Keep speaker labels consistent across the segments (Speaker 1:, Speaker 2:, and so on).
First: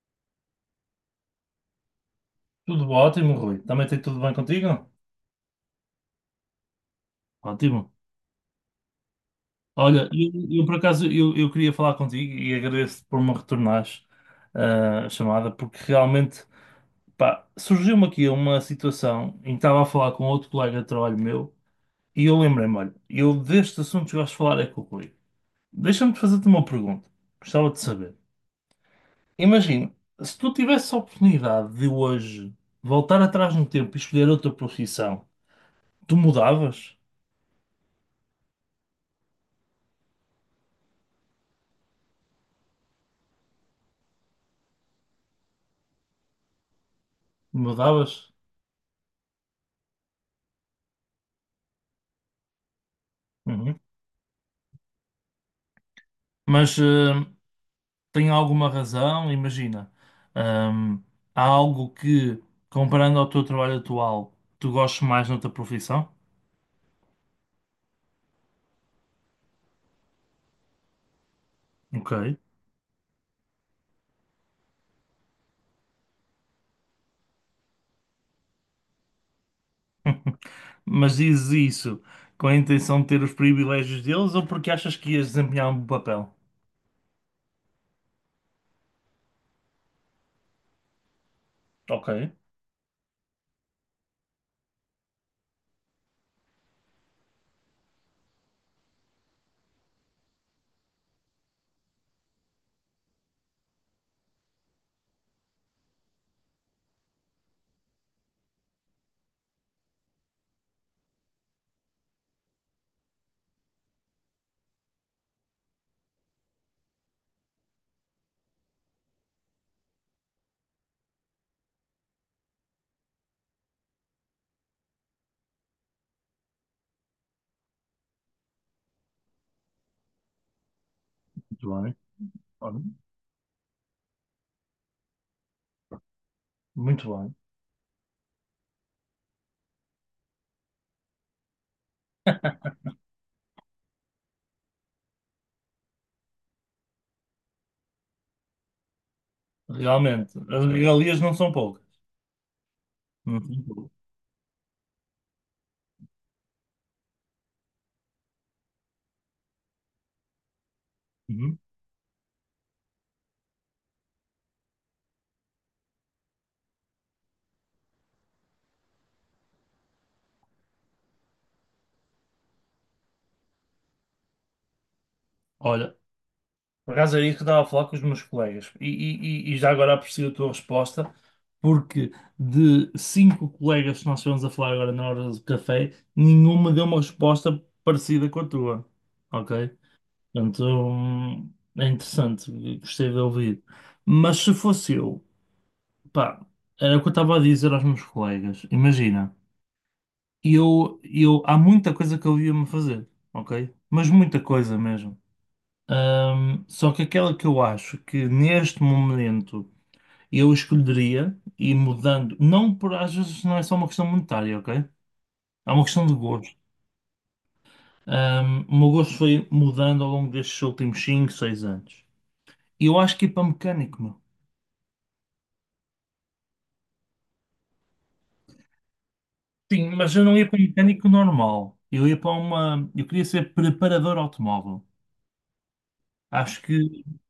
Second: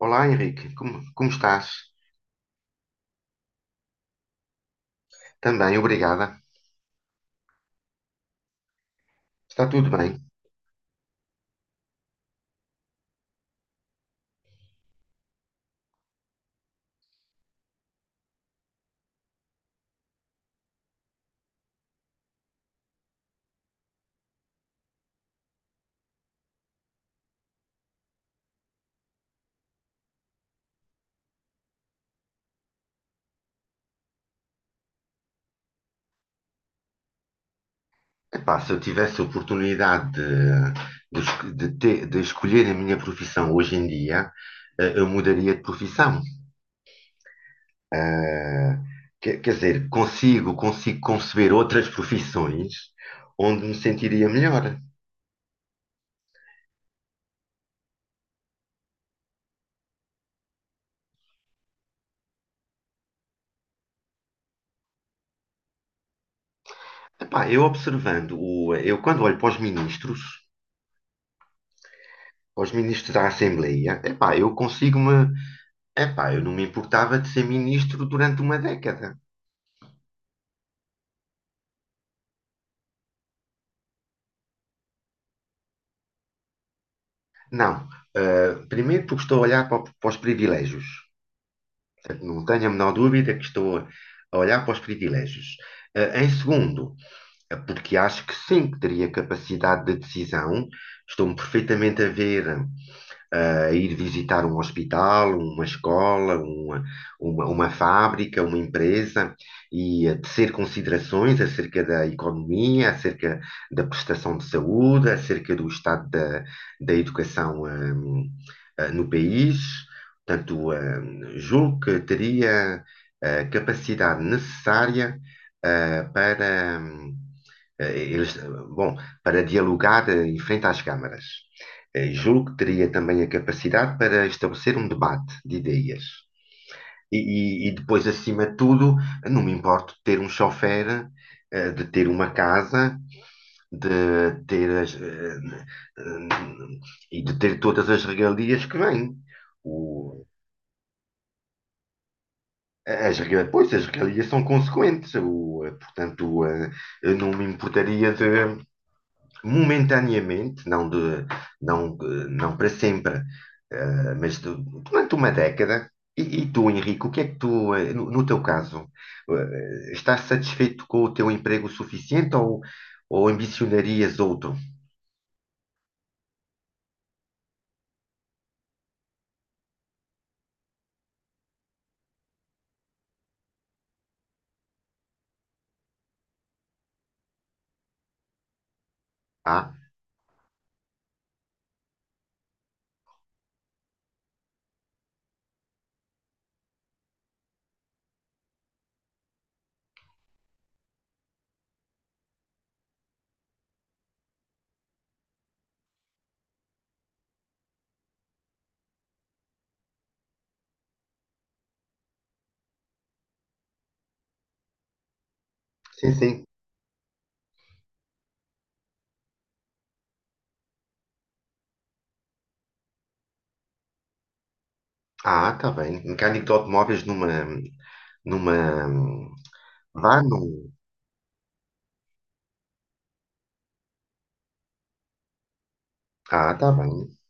Speaker 1: Olá Henrique, como estás?
Speaker 2: Tudo ótimo, Rui. Também tem tudo bem contigo?
Speaker 1: Também, obrigada.
Speaker 2: Ótimo.
Speaker 1: Está tudo
Speaker 2: Olha,
Speaker 1: bem?
Speaker 2: por acaso eu queria falar contigo e agradeço-te por me retornares a chamada, porque realmente pá, surgiu-me aqui uma situação em que estava a falar com outro colega de trabalho meu e eu lembrei-me, olha, eu destes assuntos que gosto de falar é com o Rui. Deixa-me fazer-te uma pergunta. Gostava de saber. Imagina, se tu tivesse a oportunidade de hoje voltar atrás no tempo e escolher outra profissão, tu mudavas?
Speaker 1: Epá, se eu tivesse a oportunidade de es- de ter- de escolher a minha profissão hoje em dia, eu mudaria de profissão.
Speaker 2: Mudavas?
Speaker 1: Eh, quer dizer, consigo conceber outras profissões onde me
Speaker 2: Uhum.
Speaker 1: sentiria melhor.
Speaker 2: Mas tem alguma razão, imagina. hum, há algo que, comparando ao teu trabalho atual, tu gostes mais noutra profissão?
Speaker 1: Epá, eu eu quando olho
Speaker 2: Ok.
Speaker 1: para os ministros da Assembleia, epá, eu consigo-me. Epá, eu não me importava de ser ministro durante uma década.
Speaker 2: Mas dizes isso com a intenção de ter os privilégios deles ou porque achas que ias desempenhar um bom papel?
Speaker 1: Não. Primeiro porque estou a olhar para os privilégios.
Speaker 2: Ok.
Speaker 1: Portanto, não tenho a menor dúvida que a olhar para os privilégios. Em segundo, porque acho que sim, que teria capacidade de decisão. Estou-me perfeitamente a ver a ir visitar um hospital, uma escola, uma fábrica, uma empresa e a tecer considerações acerca da economia, acerca da prestação de saúde, acerca do da educação. No país. Portanto, julgo que teria a capacidade necessária eh, para, hum, eh, eles, bom, para dialogar em frente às câmaras.
Speaker 2: Muito bem.
Speaker 1: Julgo que
Speaker 2: Olha.
Speaker 1: teria também a capacidade para estabelecer um debate de ideias.
Speaker 2: Muito
Speaker 1: E,
Speaker 2: bem.
Speaker 1: e depois, acima de tudo, não me importo de ter um chofer, de ter uma casa, de ter as, eh, e de ter todas as regalias que vêm. O,
Speaker 2: Realmente, as regalias não são poucas.
Speaker 1: As
Speaker 2: Não
Speaker 1: regras,
Speaker 2: são
Speaker 1: pois, as
Speaker 2: poucas.
Speaker 1: regalias são consequentes, portanto, eu não me importaria de, momentaneamente,
Speaker 2: Uhum.
Speaker 1: não para sempre, eh, mas de- durante uma década. E tu, Henrique, o que é que tu, no, no teu caso, estás satisfeito com o teu emprego suficiente ou ambicionarias outro?
Speaker 2: Olha. Por acaso era isso que eu estava a falar com os meus colegas. E, já agora aprecio a tua resposta, porque de cinco colegas que nós estivemos a falar agora na hora do café, nenhuma deu uma resposta parecida com a tua. Ok?
Speaker 1: Ah,
Speaker 2: Portanto, é interessante, gostei de ouvir. Mas se fosse eu, pá, era o que eu estava a dizer aos meus colegas. Imagina, há muita coisa que eu ia-me fazer, ok? Mas muita coisa mesmo. Só que aquela que eu acho que neste momento eu escolheria e mudando, não por às vezes não é só uma questão monetária, ok? É uma questão
Speaker 1: sim,
Speaker 2: de
Speaker 1: sim.
Speaker 2: gosto. O meu gosto foi mudando ao longo destes últimos 5 6 anos. E eu acho que ia para mecânico, meu.
Speaker 1: Ah, tá bem. Mecânico de automóveis numa,
Speaker 2: Sim, mas
Speaker 1: vá
Speaker 2: eu não ia para
Speaker 1: num,
Speaker 2: mecânico normal. Eu ia para uma. Eu queria ser preparador automóvel.
Speaker 1: ah,
Speaker 2: Acho
Speaker 1: tá
Speaker 2: que,
Speaker 1: bem.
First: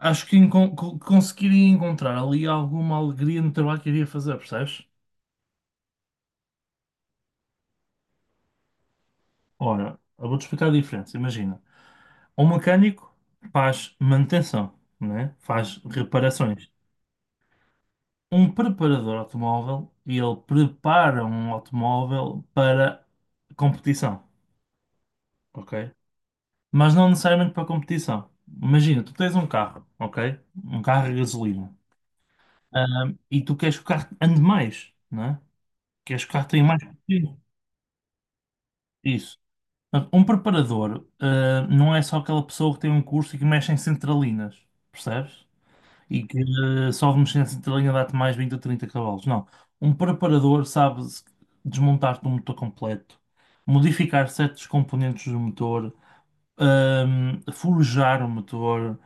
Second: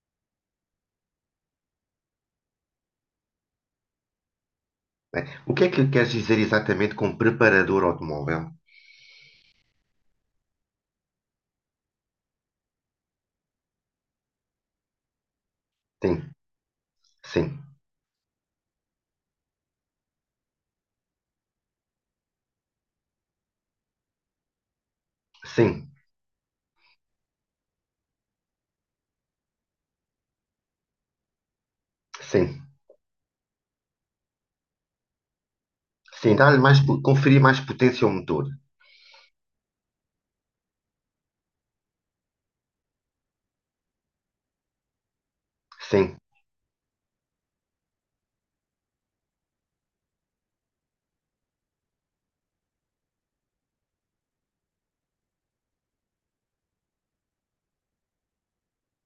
Speaker 2: acho que conseguiria encontrar ali alguma alegria no trabalho que iria fazer, percebes?
Speaker 1: Né? O que é que queres dizer exatamente com preparador automóvel?
Speaker 2: Ora, eu vou-te explicar a diferença. Imagina. Um mecânico faz manutenção, né? Faz
Speaker 1: Sim,
Speaker 2: reparações.
Speaker 1: sim,
Speaker 2: Um preparador automóvel, ele prepara um automóvel para competição,
Speaker 1: sim,
Speaker 2: ok? Mas não necessariamente para competição. Imagina, tu tens um carro, ok? Um carro a gasolina.
Speaker 1: sim,
Speaker 2: E tu queres que o carro ande mais, né? Queres que o
Speaker 1: sim.
Speaker 2: carro tenha mais
Speaker 1: Conferir
Speaker 2: potência.
Speaker 1: mais potência ao motor.
Speaker 2: Isso. Portanto, um preparador, não é só aquela pessoa que tem um curso e que mexe em centralinas, percebes?
Speaker 1: Sim.
Speaker 2: E que só uma mexer de linha dá-te mais 20 a 30 cavalos. Não. Um preparador sabe desmontar-te um motor completo, modificar certos componentes do motor, forjar o motor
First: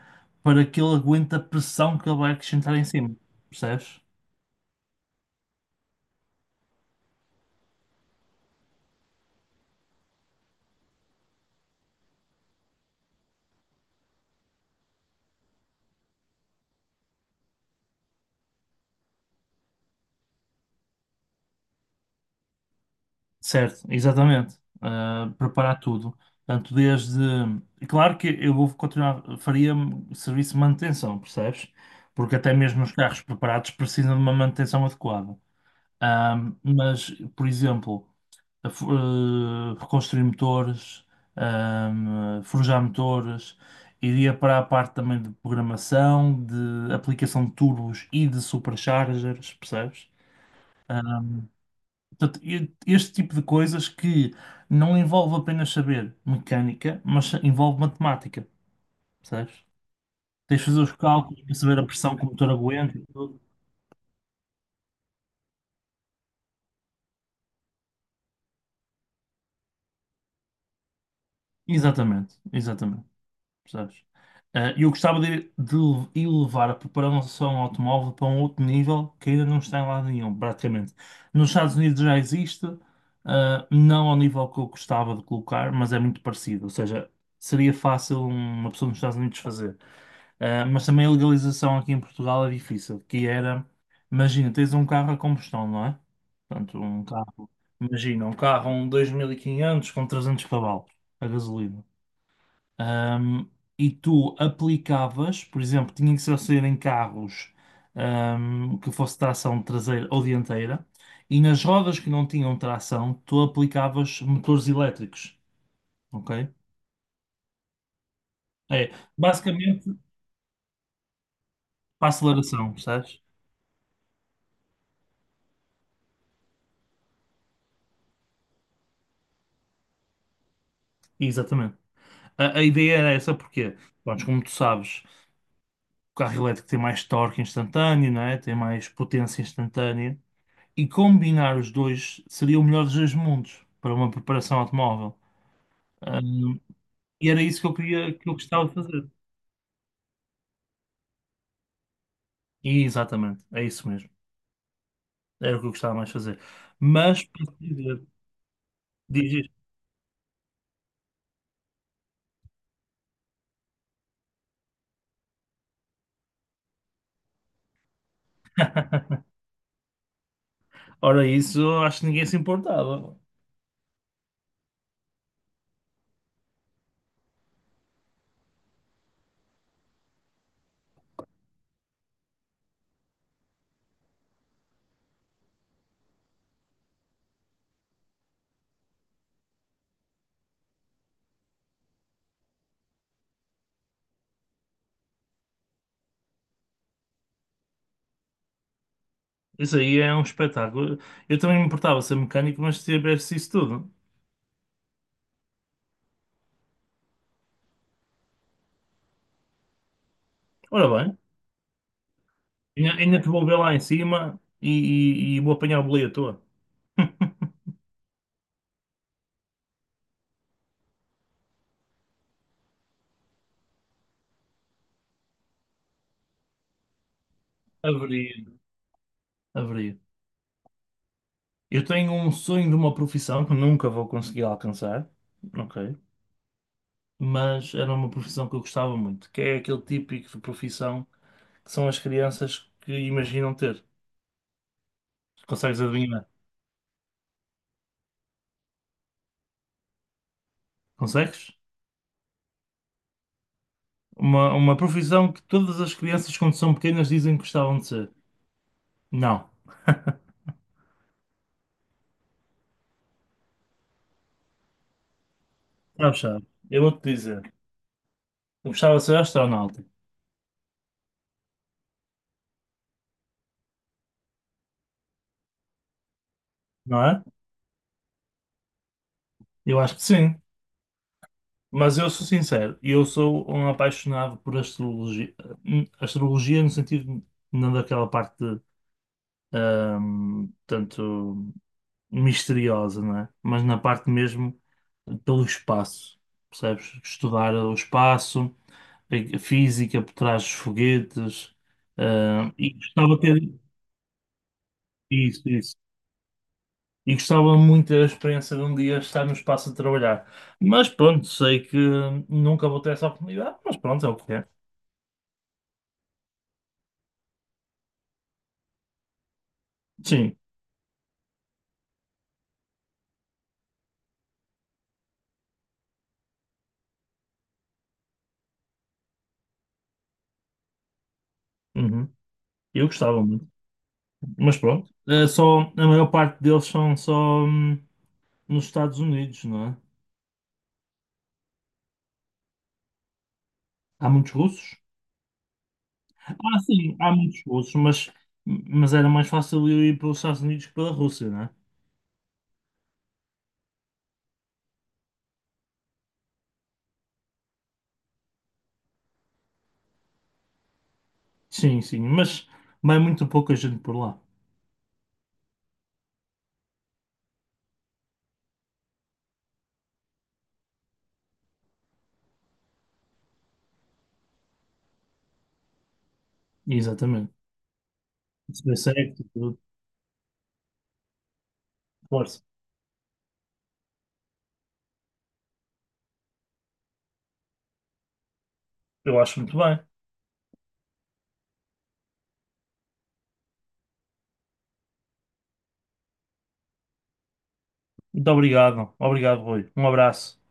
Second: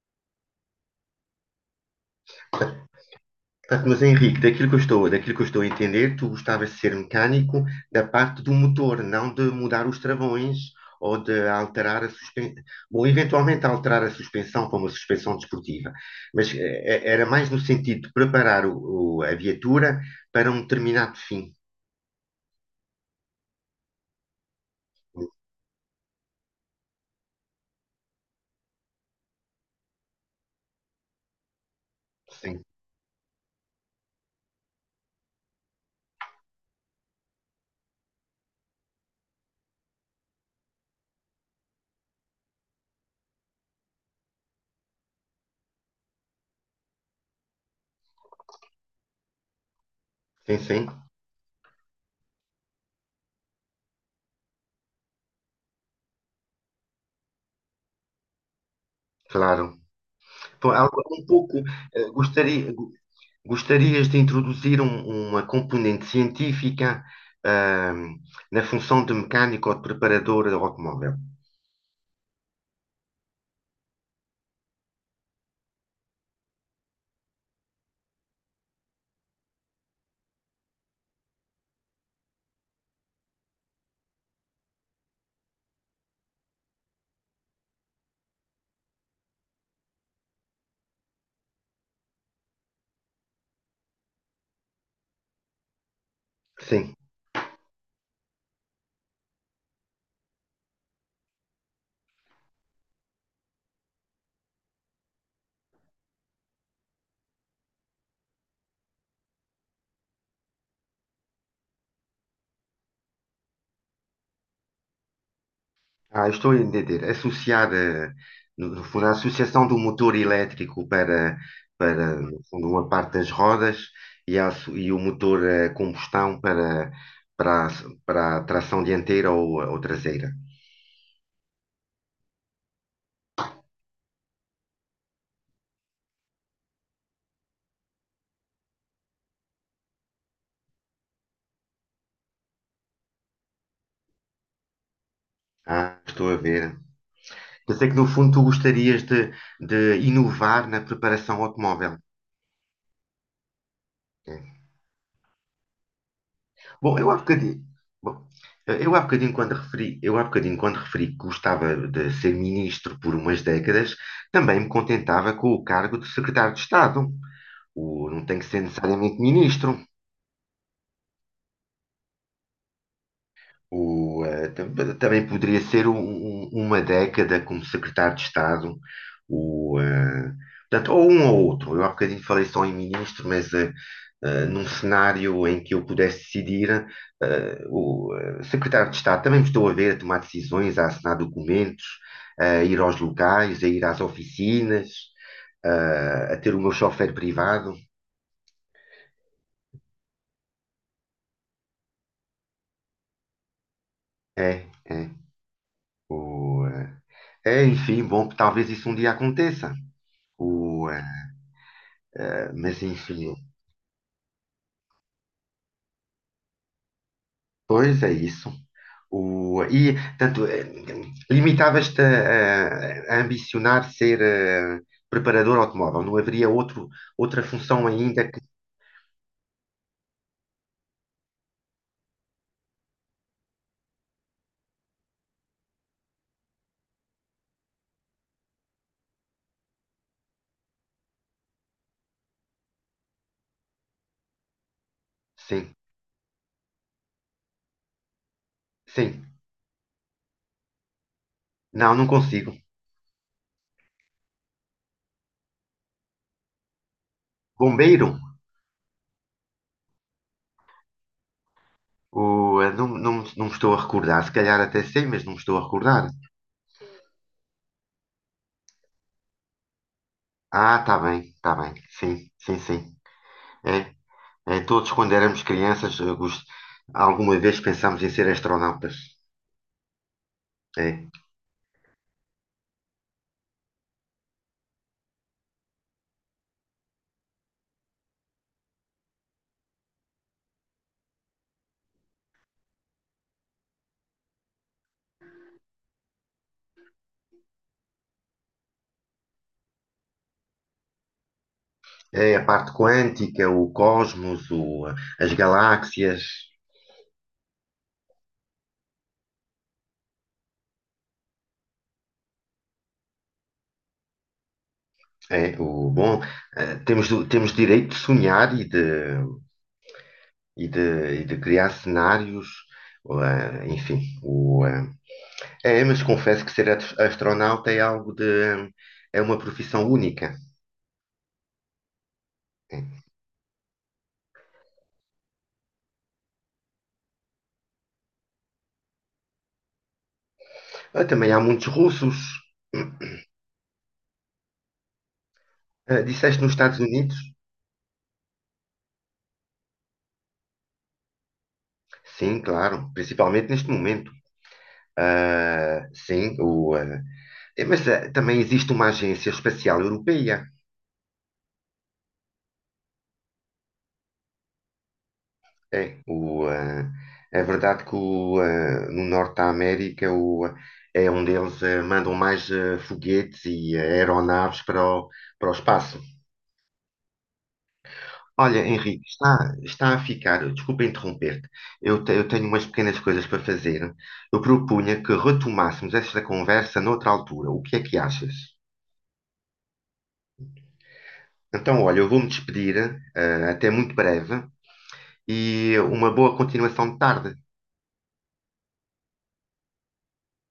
Speaker 2: para que ele aguente a pressão que ele vai acrescentar em cima.
Speaker 1: Portanto,
Speaker 2: Percebes?
Speaker 1: mas Henrique, daquilo que eu estou a entender, tu gostavas de ser mecânico da parte do motor, não de mudar os travões ou de alterar a suspensão. Bom, eventualmente alterar a suspensão para uma suspensão desportiva, mas era mais no sentido de preparar a viatura para um determinado fim.
Speaker 2: Certo, exatamente. Ah, preparar tudo. Portanto, desde. Claro que eu vou continuar, faria serviço de manutenção, percebes? Porque até
Speaker 1: Sim,
Speaker 2: mesmo os carros preparados precisam de uma manutenção adequada. Mas por exemplo, a reconstruir motores, forjar motores, iria para a parte também de programação, de aplicação de turbos e de superchargers, percebes?
Speaker 1: sim, sim,
Speaker 2: Ahm, portanto, este tipo de coisas que não envolve apenas saber mecânica, mas envolve matemática, percebes?
Speaker 1: claro.
Speaker 2: Tens de
Speaker 1: Então,
Speaker 2: fazer os
Speaker 1: agora um
Speaker 2: cálculos para
Speaker 1: pouco,
Speaker 2: saber a
Speaker 1: eh,
Speaker 2: pressão que o motor
Speaker 1: gostaria, go-
Speaker 2: aguenta e tudo.
Speaker 1: gostarias de introduzir uma componente científica, ahm, na função de mecânico ou de preparador de automóvel?
Speaker 2: Exatamente, exatamente. Percebes? Eu gostava de elevar a preparação automóvel para um outro nível que ainda não está em lado nenhum, praticamente. Nos Estados Unidos já existe, não ao nível que eu gostava de colocar, mas é muito parecido. Ou seja, seria fácil uma pessoa nos Estados Unidos fazer. Mas também a legalização aqui em Portugal é difícil, que era, imagina, tens um carro a combustão, não é? Portanto,
Speaker 1: Sim.
Speaker 2: um carro, imagina, um carro um 2500 com 300 cavalos a gasolina. Ahm, e tu aplicavas, por exemplo, tinha que ser ao sair em carros que fosse tração traseira ou dianteira, e nas rodas que não tinham tração, tu aplicavas motores elétricos,
Speaker 1: Ah,
Speaker 2: ok?
Speaker 1: estou a entender. Associar, no no
Speaker 2: É,
Speaker 1: fundo, a associação do
Speaker 2: basicamente
Speaker 1: motor elétrico para,
Speaker 2: para
Speaker 1: para, no fundo,
Speaker 2: aceleração,
Speaker 1: uma parte
Speaker 2: percebes?
Speaker 1: das rodas e, e o motor a combustão para, a- para a tração dianteira ou traseira.
Speaker 2: Exatamente. A ideia era essa porque, pronto, como tu sabes, o carro elétrico tem mais torque instantâneo, não é? Tem mais potência instantânea, e combinar os dois seria o melhor dos dois mundos para uma preparação automóvel.
Speaker 1: Ah, estou a ver.
Speaker 2: E era isso que
Speaker 1: Eu
Speaker 2: eu
Speaker 1: sei que no
Speaker 2: queria, que
Speaker 1: fundo
Speaker 2: eu
Speaker 1: tu
Speaker 2: gostava de
Speaker 1: gostarias
Speaker 2: fazer.
Speaker 1: de inovar na preparação automóvel.
Speaker 2: E exatamente, é isso mesmo.
Speaker 1: É.
Speaker 2: Era o que eu gostava mais de fazer.
Speaker 1: Bom, eu há
Speaker 2: Mas, posso
Speaker 1: bocadinho,
Speaker 2: dizer,
Speaker 1: bom, eu há bocadinho
Speaker 2: diz,
Speaker 1: quando
Speaker 2: isto.
Speaker 1: referi, eu há bocadinho quando referi que gostava de ser ministro por umas décadas, também me contentava com o cargo de secretário de Estado. Não tem que ser necessariamente ministro.
Speaker 2: Ora, isso eu acho que ninguém se importava.
Speaker 1: O, eh, tam- Também poderia ser uma década como secretário de Estado, o, eh, portanto, ou um ou outro. Eu há bocadinho falei só em ministro, mas num cenário em que eu pudesse decidir, eh, o secretário de Estado também me estou a ver a tomar decisões, a assinar documentos, a ir aos locais, a ir às oficinas, a ter o meu chofer privado.
Speaker 2: Isso aí é um espetáculo. Eu também me importava ser mecânico, mas se tivesse isso tudo.
Speaker 1: É, é. O, eh, É, enfim, bom, talvez isso um dia aconteça.
Speaker 2: Ora
Speaker 1: O,
Speaker 2: bem,
Speaker 1: Mas
Speaker 2: ainda te
Speaker 1: enfim,
Speaker 2: vou ver lá em cima e, e vou apanhar o boleio à toa.
Speaker 1: pois é isso. E, tanto, limitavas-te a ambicionar ser preparador automóvel, não haveria outro, outra função ainda que.
Speaker 2: Abrir, abrir. Eu tenho um sonho de uma profissão que nunca vou conseguir alcançar, ok? Mas era uma profissão que eu gostava muito, que é aquele típico de profissão, que são as crianças que imaginam ter.
Speaker 1: Sim,
Speaker 2: Consegues adivinhar?
Speaker 1: sim.
Speaker 2: Consegues?
Speaker 1: Não, não consigo.
Speaker 2: Uma profissão que todas as crianças, quando são pequenas, dizem que gostavam de ser.
Speaker 1: Bombeiro?
Speaker 2: Não.
Speaker 1: Não, não, não me estou a recordar. Se calhar até sei, mas não me estou a recordar.
Speaker 2: Sabes, sabes. Eu vou-te dizer. Eu gostava de ser astronauta,
Speaker 1: Ah, tá bem, tá bem. Sim, sim, sim. É, é, todos quando éramos crianças,
Speaker 2: não é?
Speaker 1: alguma vez pensámos em ser astronautas.
Speaker 2: Eu acho que sim.
Speaker 1: É.
Speaker 2: Mas eu sou sincero. Eu sou um apaixonado por astrologia. Astrologia no sentido não daquela parte, tanto misteriosa, não é? Mas na parte mesmo pelo espaço, percebes? Estudar o espaço, a física por trás dos foguetes,
Speaker 1: É a
Speaker 2: ah,
Speaker 1: parte
Speaker 2: e gostava de
Speaker 1: quântica,
Speaker 2: ter
Speaker 1: o cosmos, as
Speaker 2: isso, isso.
Speaker 1: galáxias,
Speaker 2: E gostava muito da experiência de um dia estar no espaço a trabalhar. Mas pronto, sei que nunca vou ter essa oportunidade, mas pronto, é o que é.
Speaker 1: é o bom. Temos, temos direito de sonhar e de,
Speaker 2: Sim,
Speaker 1: e de, e de criar cenários, enfim. É, mas confesso que ser astronauta é algo de, é uma profissão única.
Speaker 2: uhum. Eu
Speaker 1: É.
Speaker 2: gostava muito. Mas pronto, é só, a maior parte deles são só nos Estados Unidos, não é?
Speaker 1: Ah, também há muitos russos.
Speaker 2: Há muitos russos?
Speaker 1: Disseste nos
Speaker 2: Ah,
Speaker 1: Estados
Speaker 2: sim, há
Speaker 1: Unidos?
Speaker 2: muitos russos, mas era mais fácil eu ir para os Estados Unidos que pela Rússia, não é?
Speaker 1: Sim, claro, principalmente neste momento. Ah, sim, o, ah, eh, É, mas também existe uma agência espacial europeia.
Speaker 2: Sim, sim, mas vai muito pouca gente por lá.
Speaker 1: É, o, ah, É verdade que no Norte da América é onde eles mandam mais foguetes e aeronaves para o espaço.
Speaker 2: Exatamente.
Speaker 1: Olha,
Speaker 2: Se der
Speaker 1: Henrique,
Speaker 2: certo,
Speaker 1: está,
Speaker 2: tudo,
Speaker 1: está a ficar, desculpa interromper-te, eu
Speaker 2: força.
Speaker 1: tenho umas pequenas coisas para fazer. Eu propunha que retomássemos esta conversa noutra altura. O que é que achas?
Speaker 2: Eu acho muito bem.
Speaker 1: Então, olha, eu vou-me despedir, até muito breve e uma boa continuação de tarde.
Speaker 2: Muito obrigado. Obrigado, Rui. Um abraço.